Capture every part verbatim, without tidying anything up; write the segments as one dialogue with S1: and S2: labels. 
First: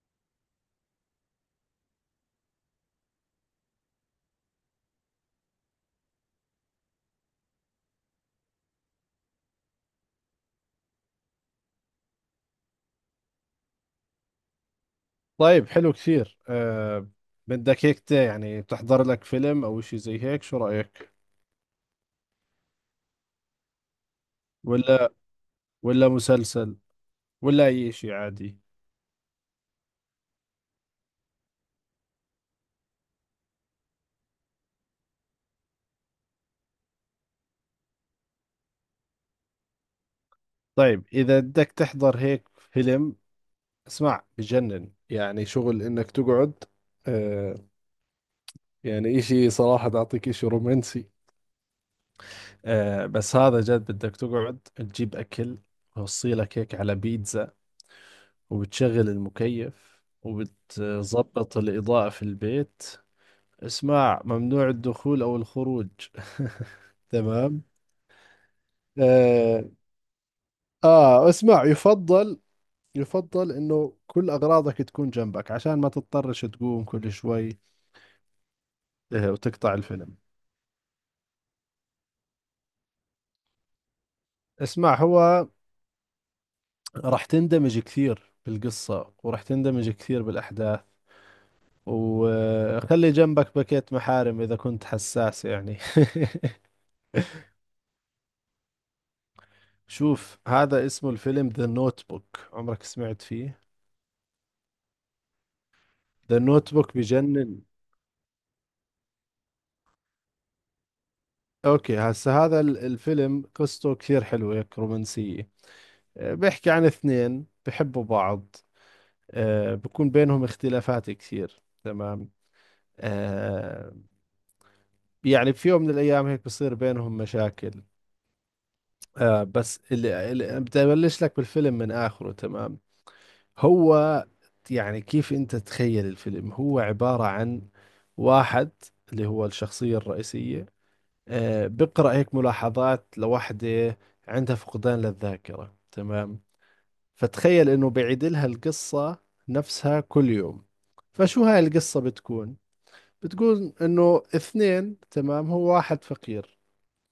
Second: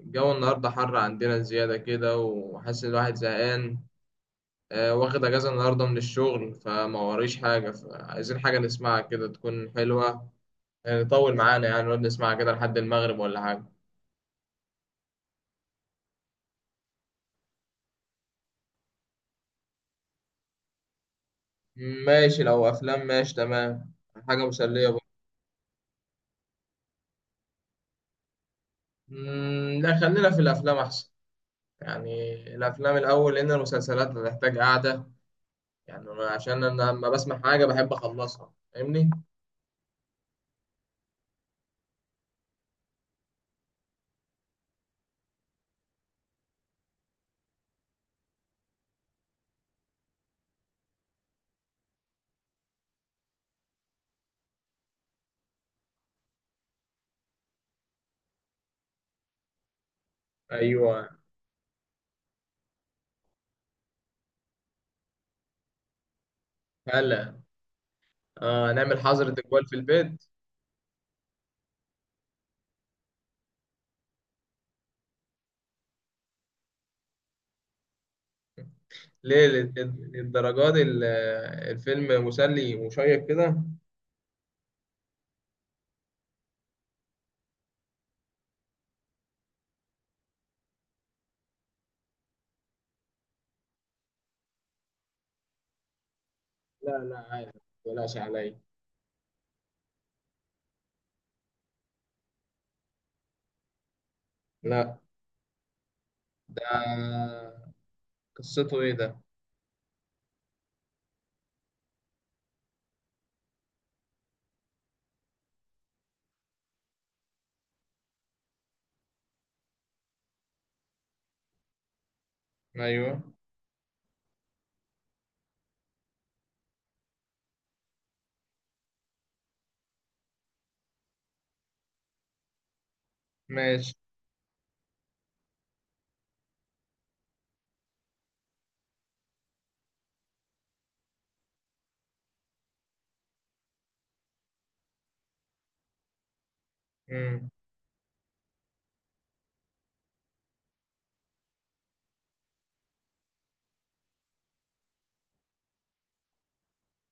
S1: الجو النهاردة حر عندنا زيادة كده، وحاسس إن الواحد زهقان. آه، واخد أجازة النهاردة من الشغل فما وريش حاجة، فعايزين حاجة نسمعها كده تكون حلوة. يعني طول معانا، يعني نقعد نسمعها كده لحد المغرب ولا حاجة.
S2: طيب، حلو كثير، أه. بدك هيك تا- يعني تحضر لك فيلم او اشي زي هيك، شو رأيك؟
S1: ماشي، لو أفلام ماشي تمام. حاجة مسلية برضه.
S2: ولا ولا مسلسل، ولا اي اشي عادي.
S1: مم، لا، خلينا في الأفلام أحسن. يعني الأفلام الأول، لأن المسلسلات هتحتاج قعدة. يعني أنا- عشان أنا لما بسمع حاجة بحب أخلصها، فاهمني؟
S2: طيب، اذا بدك تحضر هيك فيلم، اسمع بجنن، يعني شغل انك تقعد. أه، يعني اشي صراحة بعطيك اشي رومانسي. أه، بس هذا جد بدك تقعد تجيب اكل، وصيلك هيك على بيتزا، وبتشغل المكيف
S1: أيوه.
S2: وبتظبط الإضاءة في البيت. اسماع ممنوع الدخول أو الخروج.
S1: هلا.
S2: تمام.
S1: آه، نعمل حظر
S2: آه،
S1: تجوال في البيت.
S2: آه، اسمع، يفضل يفضل إنه كل أغراضك تكون جنبك عشان ما تضطرش تقوم كل شوي، آه،
S1: ليه لل-
S2: وتقطع الفيلم.
S1: للدرجات ال- الفيلم مسلي ومشيق كده.
S2: اسمع، هو راح تندمج كثير بالقصة، وراح تندمج كثير بالأحداث، وخلي جنبك باكيت محارم إذا كنت حساس يعني.
S1: لا لا، عادي، متقلقش عليا.
S2: شوف، هذا اسمه الفيلم ذا نوت بوك، عمرك سمعت فيه؟
S1: لا.
S2: ذا
S1: ده
S2: نوت بوك بجنن.
S1: قصته ايه ده؟
S2: اوكي، هسه هذا ال- الفيلم قصته كثير حلوة هيك، رومانسية. آه، بيحكي عن اثنين بحبوا بعض. آه، بكون بينهم اختلافات كثير، تمام.
S1: ايوه.
S2: آه، يعني في يوم من الايام هيك بصير بينهم مشاكل. آه، بس اللي اللي- بدي ابلش لك بالفيلم من اخره، تمام.
S1: ماشي.
S2: هو يعني كيف انت تتخيل الفيلم؟ هو عبارة عن واحد اللي هو الشخصية الرئيسية، آه، بقرأ هيك ملاحظات لوحدة عندها فقدان للذاكرة، تمام.
S1: امم.
S2: فتخيل إنه بعيد لها القصة نفسها كل يوم. فشو هاي القصة بتكون؟ بتكون إنه اثنين، تمام، هو واحد فقير،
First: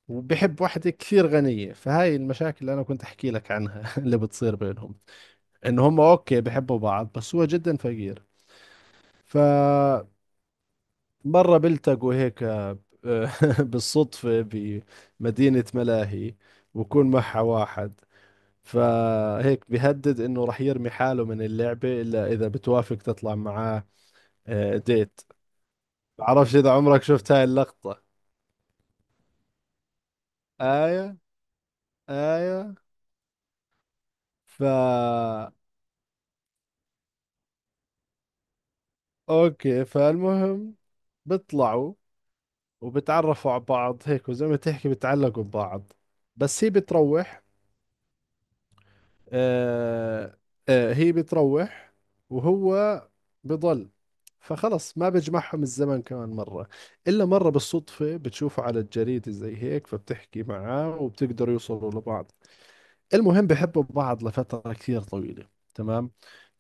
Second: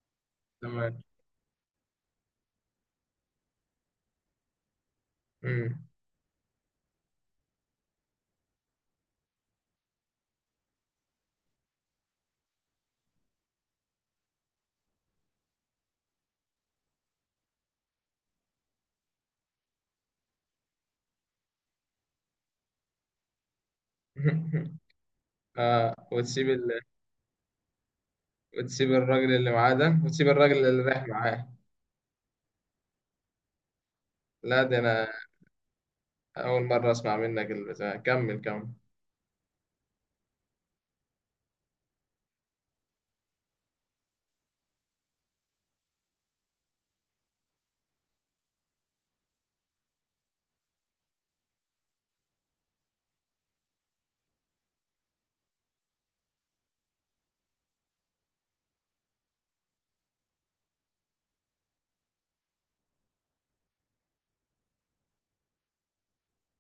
S2: وبحب واحدة
S1: تمام.
S2: كثير غنية، فهاي المشاكل اللي أنا كنت أحكي لك عنها، اللي بتصير بينهم.
S1: امم.
S2: إنه هم أوكي بحبوا بعض، بس هو جدا فقير. ف مرة بلتقوا هيك، آه، بالصدفة، بمدينة ملاهي، وكون معها واحد، فهيك بيهدد انه رح يرمي حاله من اللعبة الا اذا بتوافق تطلع معاه، آه، ديت.
S1: آه، وتسيب
S2: بعرفش اذا
S1: ال...
S2: عمرك شفت هاي اللقطة.
S1: وتسيب الراجل اللي معاه ده، وتسيب الراجل اللي رايح
S2: ايوه،
S1: معاه.
S2: ايوه.
S1: لا،
S2: فا
S1: ده انا اول مره اسمع منك البتاع، كمل كمل.
S2: اوكي، فالمهم بيطلعوا، وبتعرفوا على بعض هيك، وزي ما تحكي بتعلقوا ببعض، بس هي بتروح. آه، آه، هي بتروح، وهو بضل، فخلص ما بيجمعهم الزمن كمان مرة، إلا مرة بالصدفة بتشوفه على الجريدة زي هيك، فبتحكي معاه، وبتقدروا يوصلوا لبعض. المهم بحبوا بعض لفترة كثير طويلة، تمام،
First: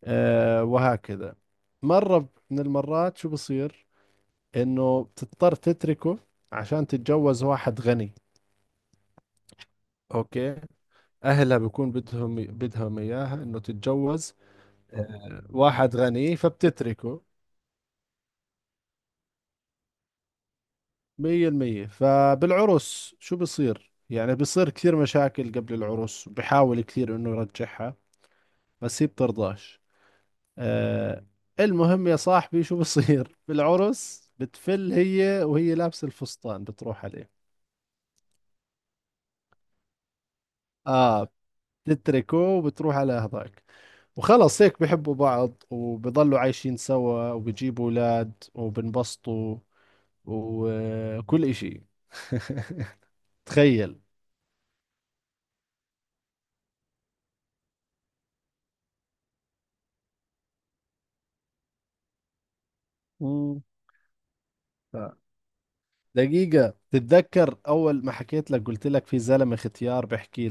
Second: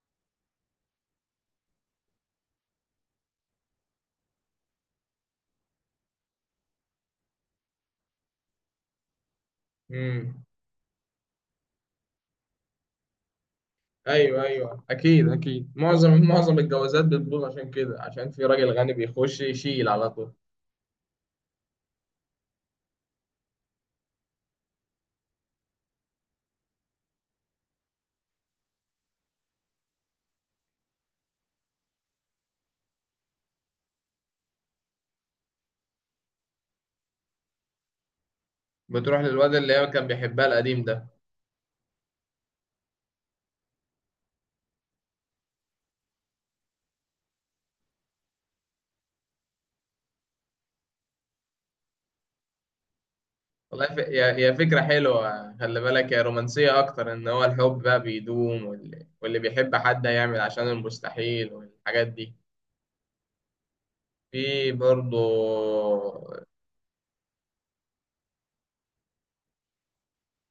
S2: آه وهكذا. مرة من المرات شو بصير؟ إنه بتضطر تتركه عشان تتجوز واحد غني.
S1: امم.
S2: أوكي، أهلها بكون بدهم بدهم إياها إنه تتجوز،
S1: ايوه ايوه، اكيد
S2: آه،
S1: اكيد،
S2: واحد
S1: معظم
S2: غني،
S1: معظم الجوازات
S2: فبتتركه.
S1: بتبوظ عشان كده، عشان في راجل غني بيخش يشيل على طول.
S2: مية المية. فبالعرس شو بصير يعني؟ بصير كثير مشاكل قبل العرس، وبحاول كثير انه يرجعها، بس هي بترضاش، آه. المهم يا صاحبي شو بصير بالعرس؟ بتفل هي وهي لابسة الفستان، بتروح عليه.
S1: بتروح للواد اللي هي كان بيحبها القديم ده.
S2: اه، بتتركه وبتروح على هذاك، وخلص هيك بحبوا بعض، وبضلوا عايشين سوا، وبجيبوا اولاد، وبنبسطوا، وكل اشي.
S1: والله ف...
S2: تخيل.
S1: هي هي فكرة حلوة. خلي بالك، هي رومانسية أكتر إن هو الحب بقى بيدوم، واللي, واللي بيحب حد هيعمل عشان المستحيل والحاجات دي.
S2: مم.
S1: في
S2: ف-
S1: برضه.
S2: دقيقة، تتذكر أول ما حكيت لك قلت لك في زلمة ختيار بحكي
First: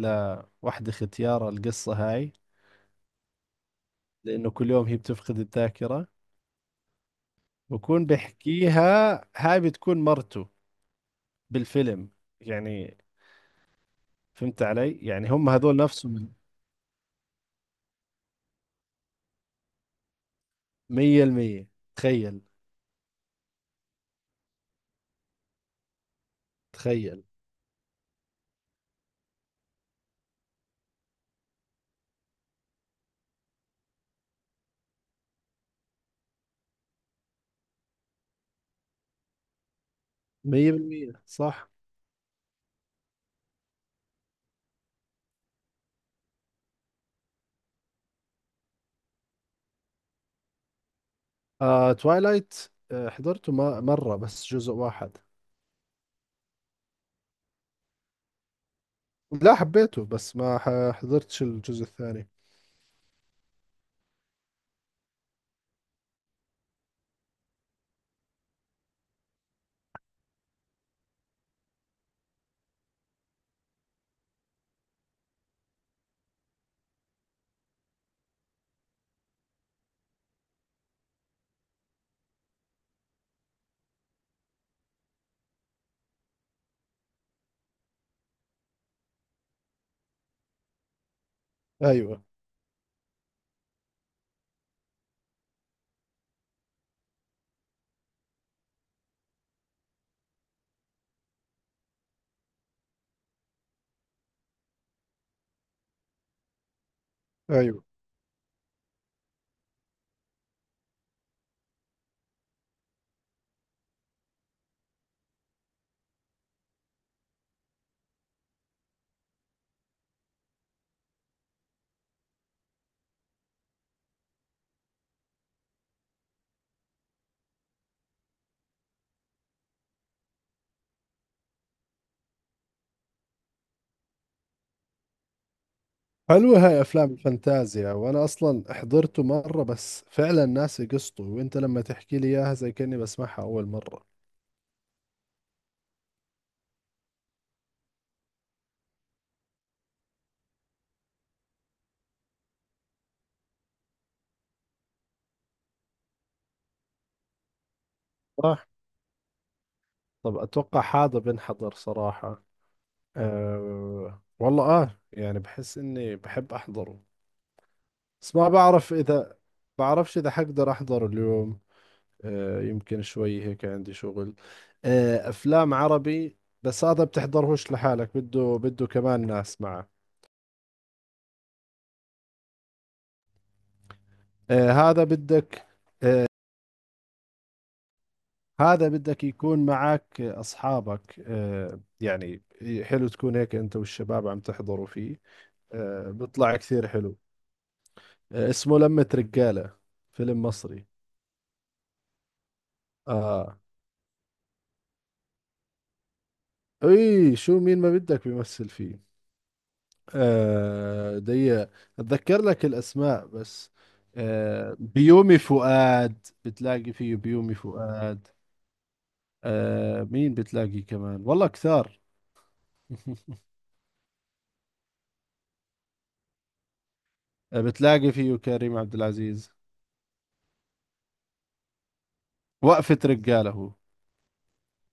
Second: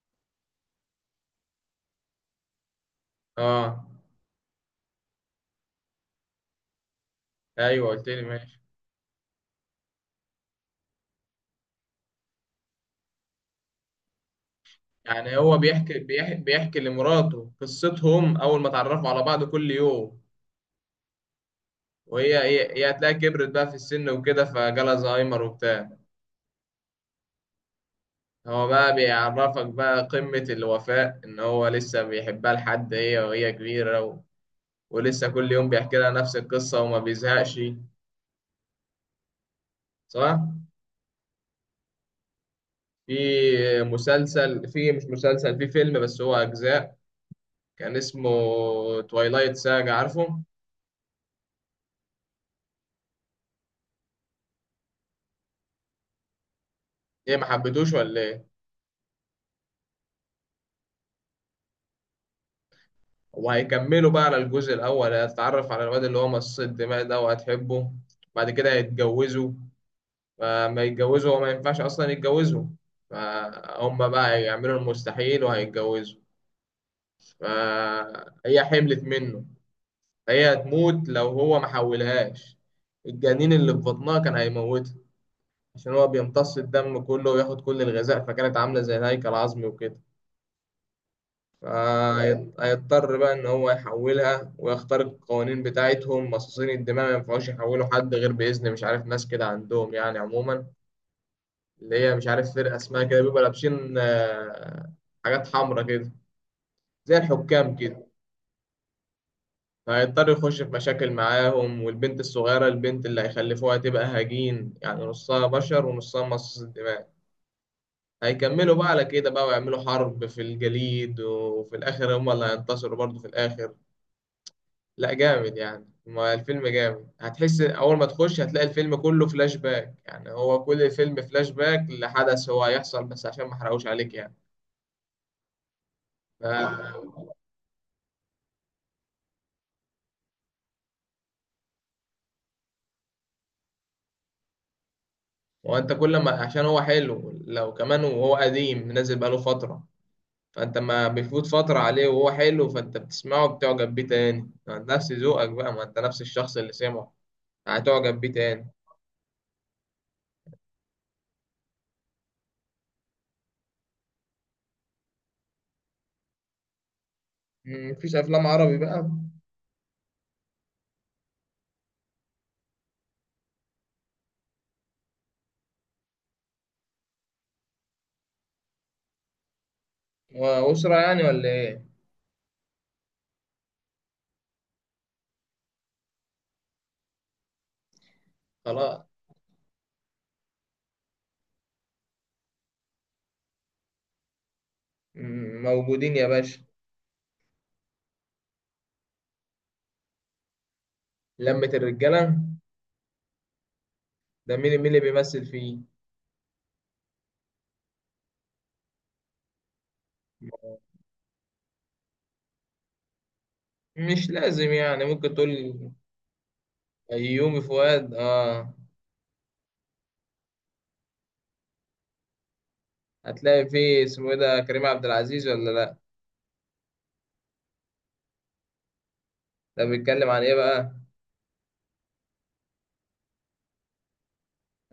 S2: لوحدة ختيار القصة هاي؟
S1: آه.
S2: لأنه كل يوم هي بتفقد الذاكرة.
S1: أيوه
S2: بكون
S1: قلت لي ماشي.
S2: بحكيها، هاي بتكون مرته بالفيلم يعني. فهمت علي؟ يعني
S1: يعني
S2: هم
S1: هو
S2: هذول
S1: بيحكي
S2: نفسهم.
S1: بيحكي, بيحكي لمراته قصتهم أول ما اتعرفوا على بعض كل يوم.
S2: مية المية.
S1: وهي
S2: تخيل.
S1: هي, هي هتلاقيها كبرت بقى في السن وكده، فجالها زهايمر وبتاع.
S2: تخيل.
S1: هو بقى بيعرفك بقى قمة الوفاء إن هو لسه بيحبها لحد هي وهي كبيرة، و... ولسه كل يوم بيحكي لها نفس القصة وما بيزهقش، صح؟
S2: مية بالمية صح.
S1: في مسلسل في مش مسلسل، في فيلم بس هو أجزاء، كان اسمه تويلايت ساجا، عارفه؟
S2: آه توايلايت، آه حضرته ما مرة بس جزء واحد.
S1: إيه، ما حبيتوش ولا إيه؟
S2: لا، حبيته، بس ما ح- حضرتش الجزء الثاني.
S1: وهيكملوا بقى، على الجزء الأول هتتعرف على الواد اللي هو مصاص الدماء ده، وهتحبه. بعد كده هيتجوزوا. فما يتجوزوا، هو ما ينفعش اصلا يتجوزوا. فهم بقى يعملوا المستحيل وهيتجوزوا. فهي حملت منه. هي هتموت لو هو ما حولهاش، الجنين اللي في بطنها كان هيموتها، عشان هو بيمتص الدم كله وياخد كل الغذاء، فكانت عاملة زي الهيكل العظمي وكده.
S2: أيوة،
S1: فهيضطر بقى إن هو يحولها ويخترق القوانين بتاعتهم. مصاصين الدماء ما ينفعوش يحولوا حد غير بإذن، مش عارف، ناس كده عندهم يعني. عموما اللي هي، مش عارف، فرقة اسمها كده بيبقوا لابسين آه، حاجات حمراء كده، زي الحكام
S2: أيوة.
S1: كده. هيضطر يخش في مشاكل معاهم. والبنت الصغيرة، البنت اللي هيخلفوها، تبقى هجين يعني، نصها بشر ونصها مصاص الدماء. هيكملوا بقى على كده بقى، ويعملوا حرب في الجليد، وفي الآخر هما اللي هينتصروا برضه في الآخر. لا جامد يعني، ما الفيلم جامد. هتحس أول ما تخش هتلاقي الفيلم كله فلاش باك، يعني هو كل الفيلم فلاش باك لحدث هو هيحصل، بس عشان ما احرقوش عليك يعني. ف...
S2: حلوة هاي أفلام الفانتازيا، وأنا أصلا حضرته مرة، بس فعلا ناسي قصته، وأنت لما تحكي لي إياها زي كأني بسمعها أول مرة.
S1: هو انت كل ما، عشان هو حلو لو كمان وهو قديم نازل بقاله فترة، فانت ما بيفوت فترة عليه وهو حلو، فانت بتسمعه بتعجب بيه تاني نفس ذوقك بقى، ما انت نفس الشخص اللي سمعه، هتعجب بيه
S2: صح.
S1: تاني.
S2: طب أتوقع هذا بنحضر صراحة. أه والله، آه يعني بحس إني بحب أحضره.
S1: مم، مفيش
S2: بس
S1: افلام
S2: ما
S1: عربي
S2: بعرف
S1: بقى؟
S2: إذا، بعرفش إذا حقدر أحضره اليوم. أه يمكن شوي هيك عندي شغل. أه، أفلام عربي. بس هذا بتحضرهوش لحالك، بده بده كمان ناس معه.
S1: وأسرة يعني ولا ايه؟
S2: آه، هذا بدك هذا
S1: خلاص.
S2: بدك يكون معك أصحابك، آه، يعني. حلو تكون هيك أنت والشباب عم تحضروا فيه.
S1: مم،
S2: آه،
S1: موجودين يا
S2: بيطلع
S1: باشا.
S2: كثير حلو، آه، اسمه لمة رجالة، فيلم مصري.
S1: لمة الرجالة.
S2: آه،
S1: ده مين مين اللي بيمثل فيه؟
S2: إي شو مين ما بدك بيمثل فيه؟ آه دي، أتذكر لك الأسماء بس.
S1: مش لازم
S2: آه،
S1: يعني، ممكن
S2: بيومي
S1: تقول.
S2: فؤاد، بتلاقي فيه بيومي
S1: أيومي فؤاد،
S2: فؤاد،
S1: اه.
S2: آه مين بتلاقي كمان، والله كثار.
S1: هتلاقي فيه، اسمه ايه ده، كريم عبد العزيز ولا لا؟
S2: آه، بتلاقي فيه كريم عبد العزيز،
S1: ده بيتكلم عن ايه بقى؟
S2: وقفة رجالة هو.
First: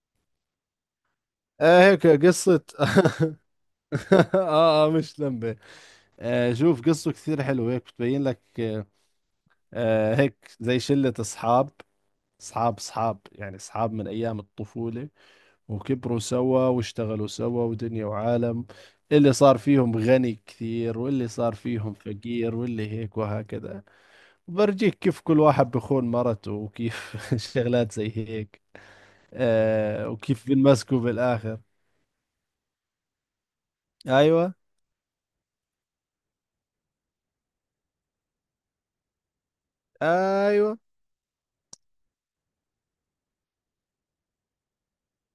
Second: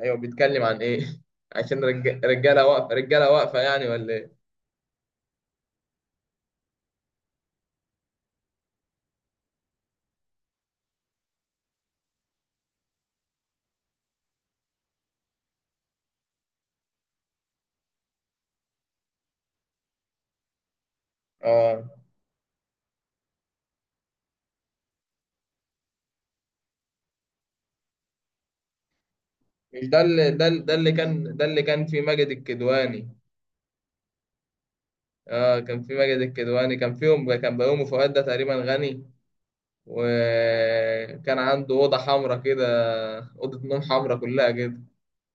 S1: ايوه، بيتكلم عن ايه؟
S2: آه
S1: عشان
S2: هيك
S1: رج-
S2: قصة.
S1: رجاله واقفه رجاله واقفه يعني ولا ايه؟
S2: آه، آه مش لمبة. آه شوف قصته كثير حلوة، هيك بتبين لك، آه، آه، هيك زي شلة أصحاب، أصحاب أصحاب يعني، أصحاب من أيام الطفولة، وكبروا سوا، واشتغلوا سوا، ودنيا وعالم، اللي صار فيهم غني كثير، واللي صار
S1: اه،
S2: فيهم فقير، واللي هيك وهكذا. برجيك كيف كل واحد بخون مرته، وكيف شغلات زي هيك،
S1: مش ده
S2: آه
S1: اللي ده
S2: وكيف
S1: اللي- ده اللي
S2: بنمسكوا
S1: كان ده
S2: بالآخر.
S1: اللي كان في ماجد الكدواني.
S2: أيوة،
S1: اه، كان في ماجد الكدواني، كان فيهم، كان بيومي فؤاد ده تقريبا غني.
S2: أيوة،
S1: وكان عنده اوضه حمراء كده، اوضه نوم حمراء كلها كده.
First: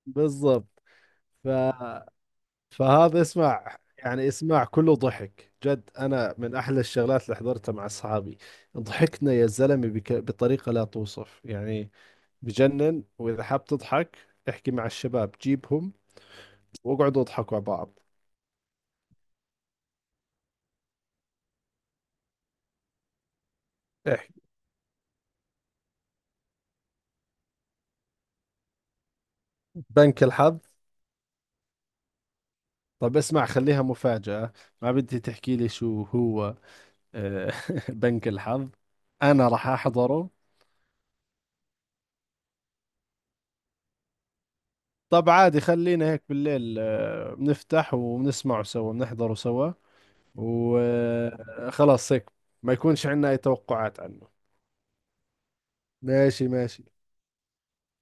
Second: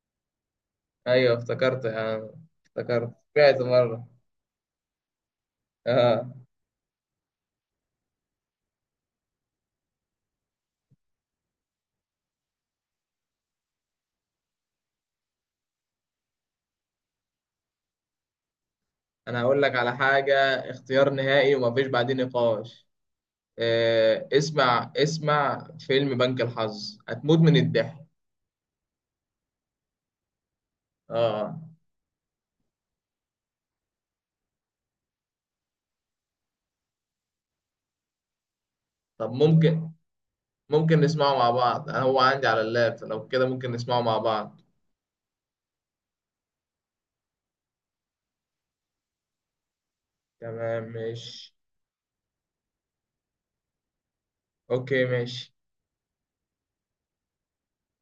S2: بالضبط.
S1: ايوه
S2: ف...
S1: افتكرت يعني، افتكرت
S2: فهذا
S1: سمعت
S2: اسمع
S1: مره.
S2: يعني، اسمع كله ضحك جد،
S1: اه،
S2: انا من احلى الشغلات اللي حضرتها مع اصحابي. ضحكنا يا زلمه بك... بطريقه لا توصف يعني، بجنن. واذا حاب تضحك احكي مع الشباب، جيبهم واقعدوا اضحكوا على بعض.
S1: انا هقول لك على حاجه، اختيار نهائي ومفيش بعدين نقاش. آه،
S2: احكي
S1: اسمع اسمع فيلم بنك الحظ، هتموت من الضحك.
S2: بنك الحظ.
S1: اه
S2: طب اسمع، خليها مفاجأة، ما بدي تحكي لي شو هو، آه، بنك الحظ،
S1: طب
S2: انا راح
S1: ممكن،
S2: احضره.
S1: ممكن نسمعه مع بعض، انا هو عندي على اللاب لو كده ممكن نسمعه مع بعض.
S2: طب عادي، خلينا هيك بالليل، آه، بنفتح وبنسمعه سوا، بنحضره سوا،
S1: تمام ماشي.
S2: وخلاص هيك. ما يكونش عندنا اي توقعات عنه.
S1: اوكي ماشي.
S2: ماشي، ماشي.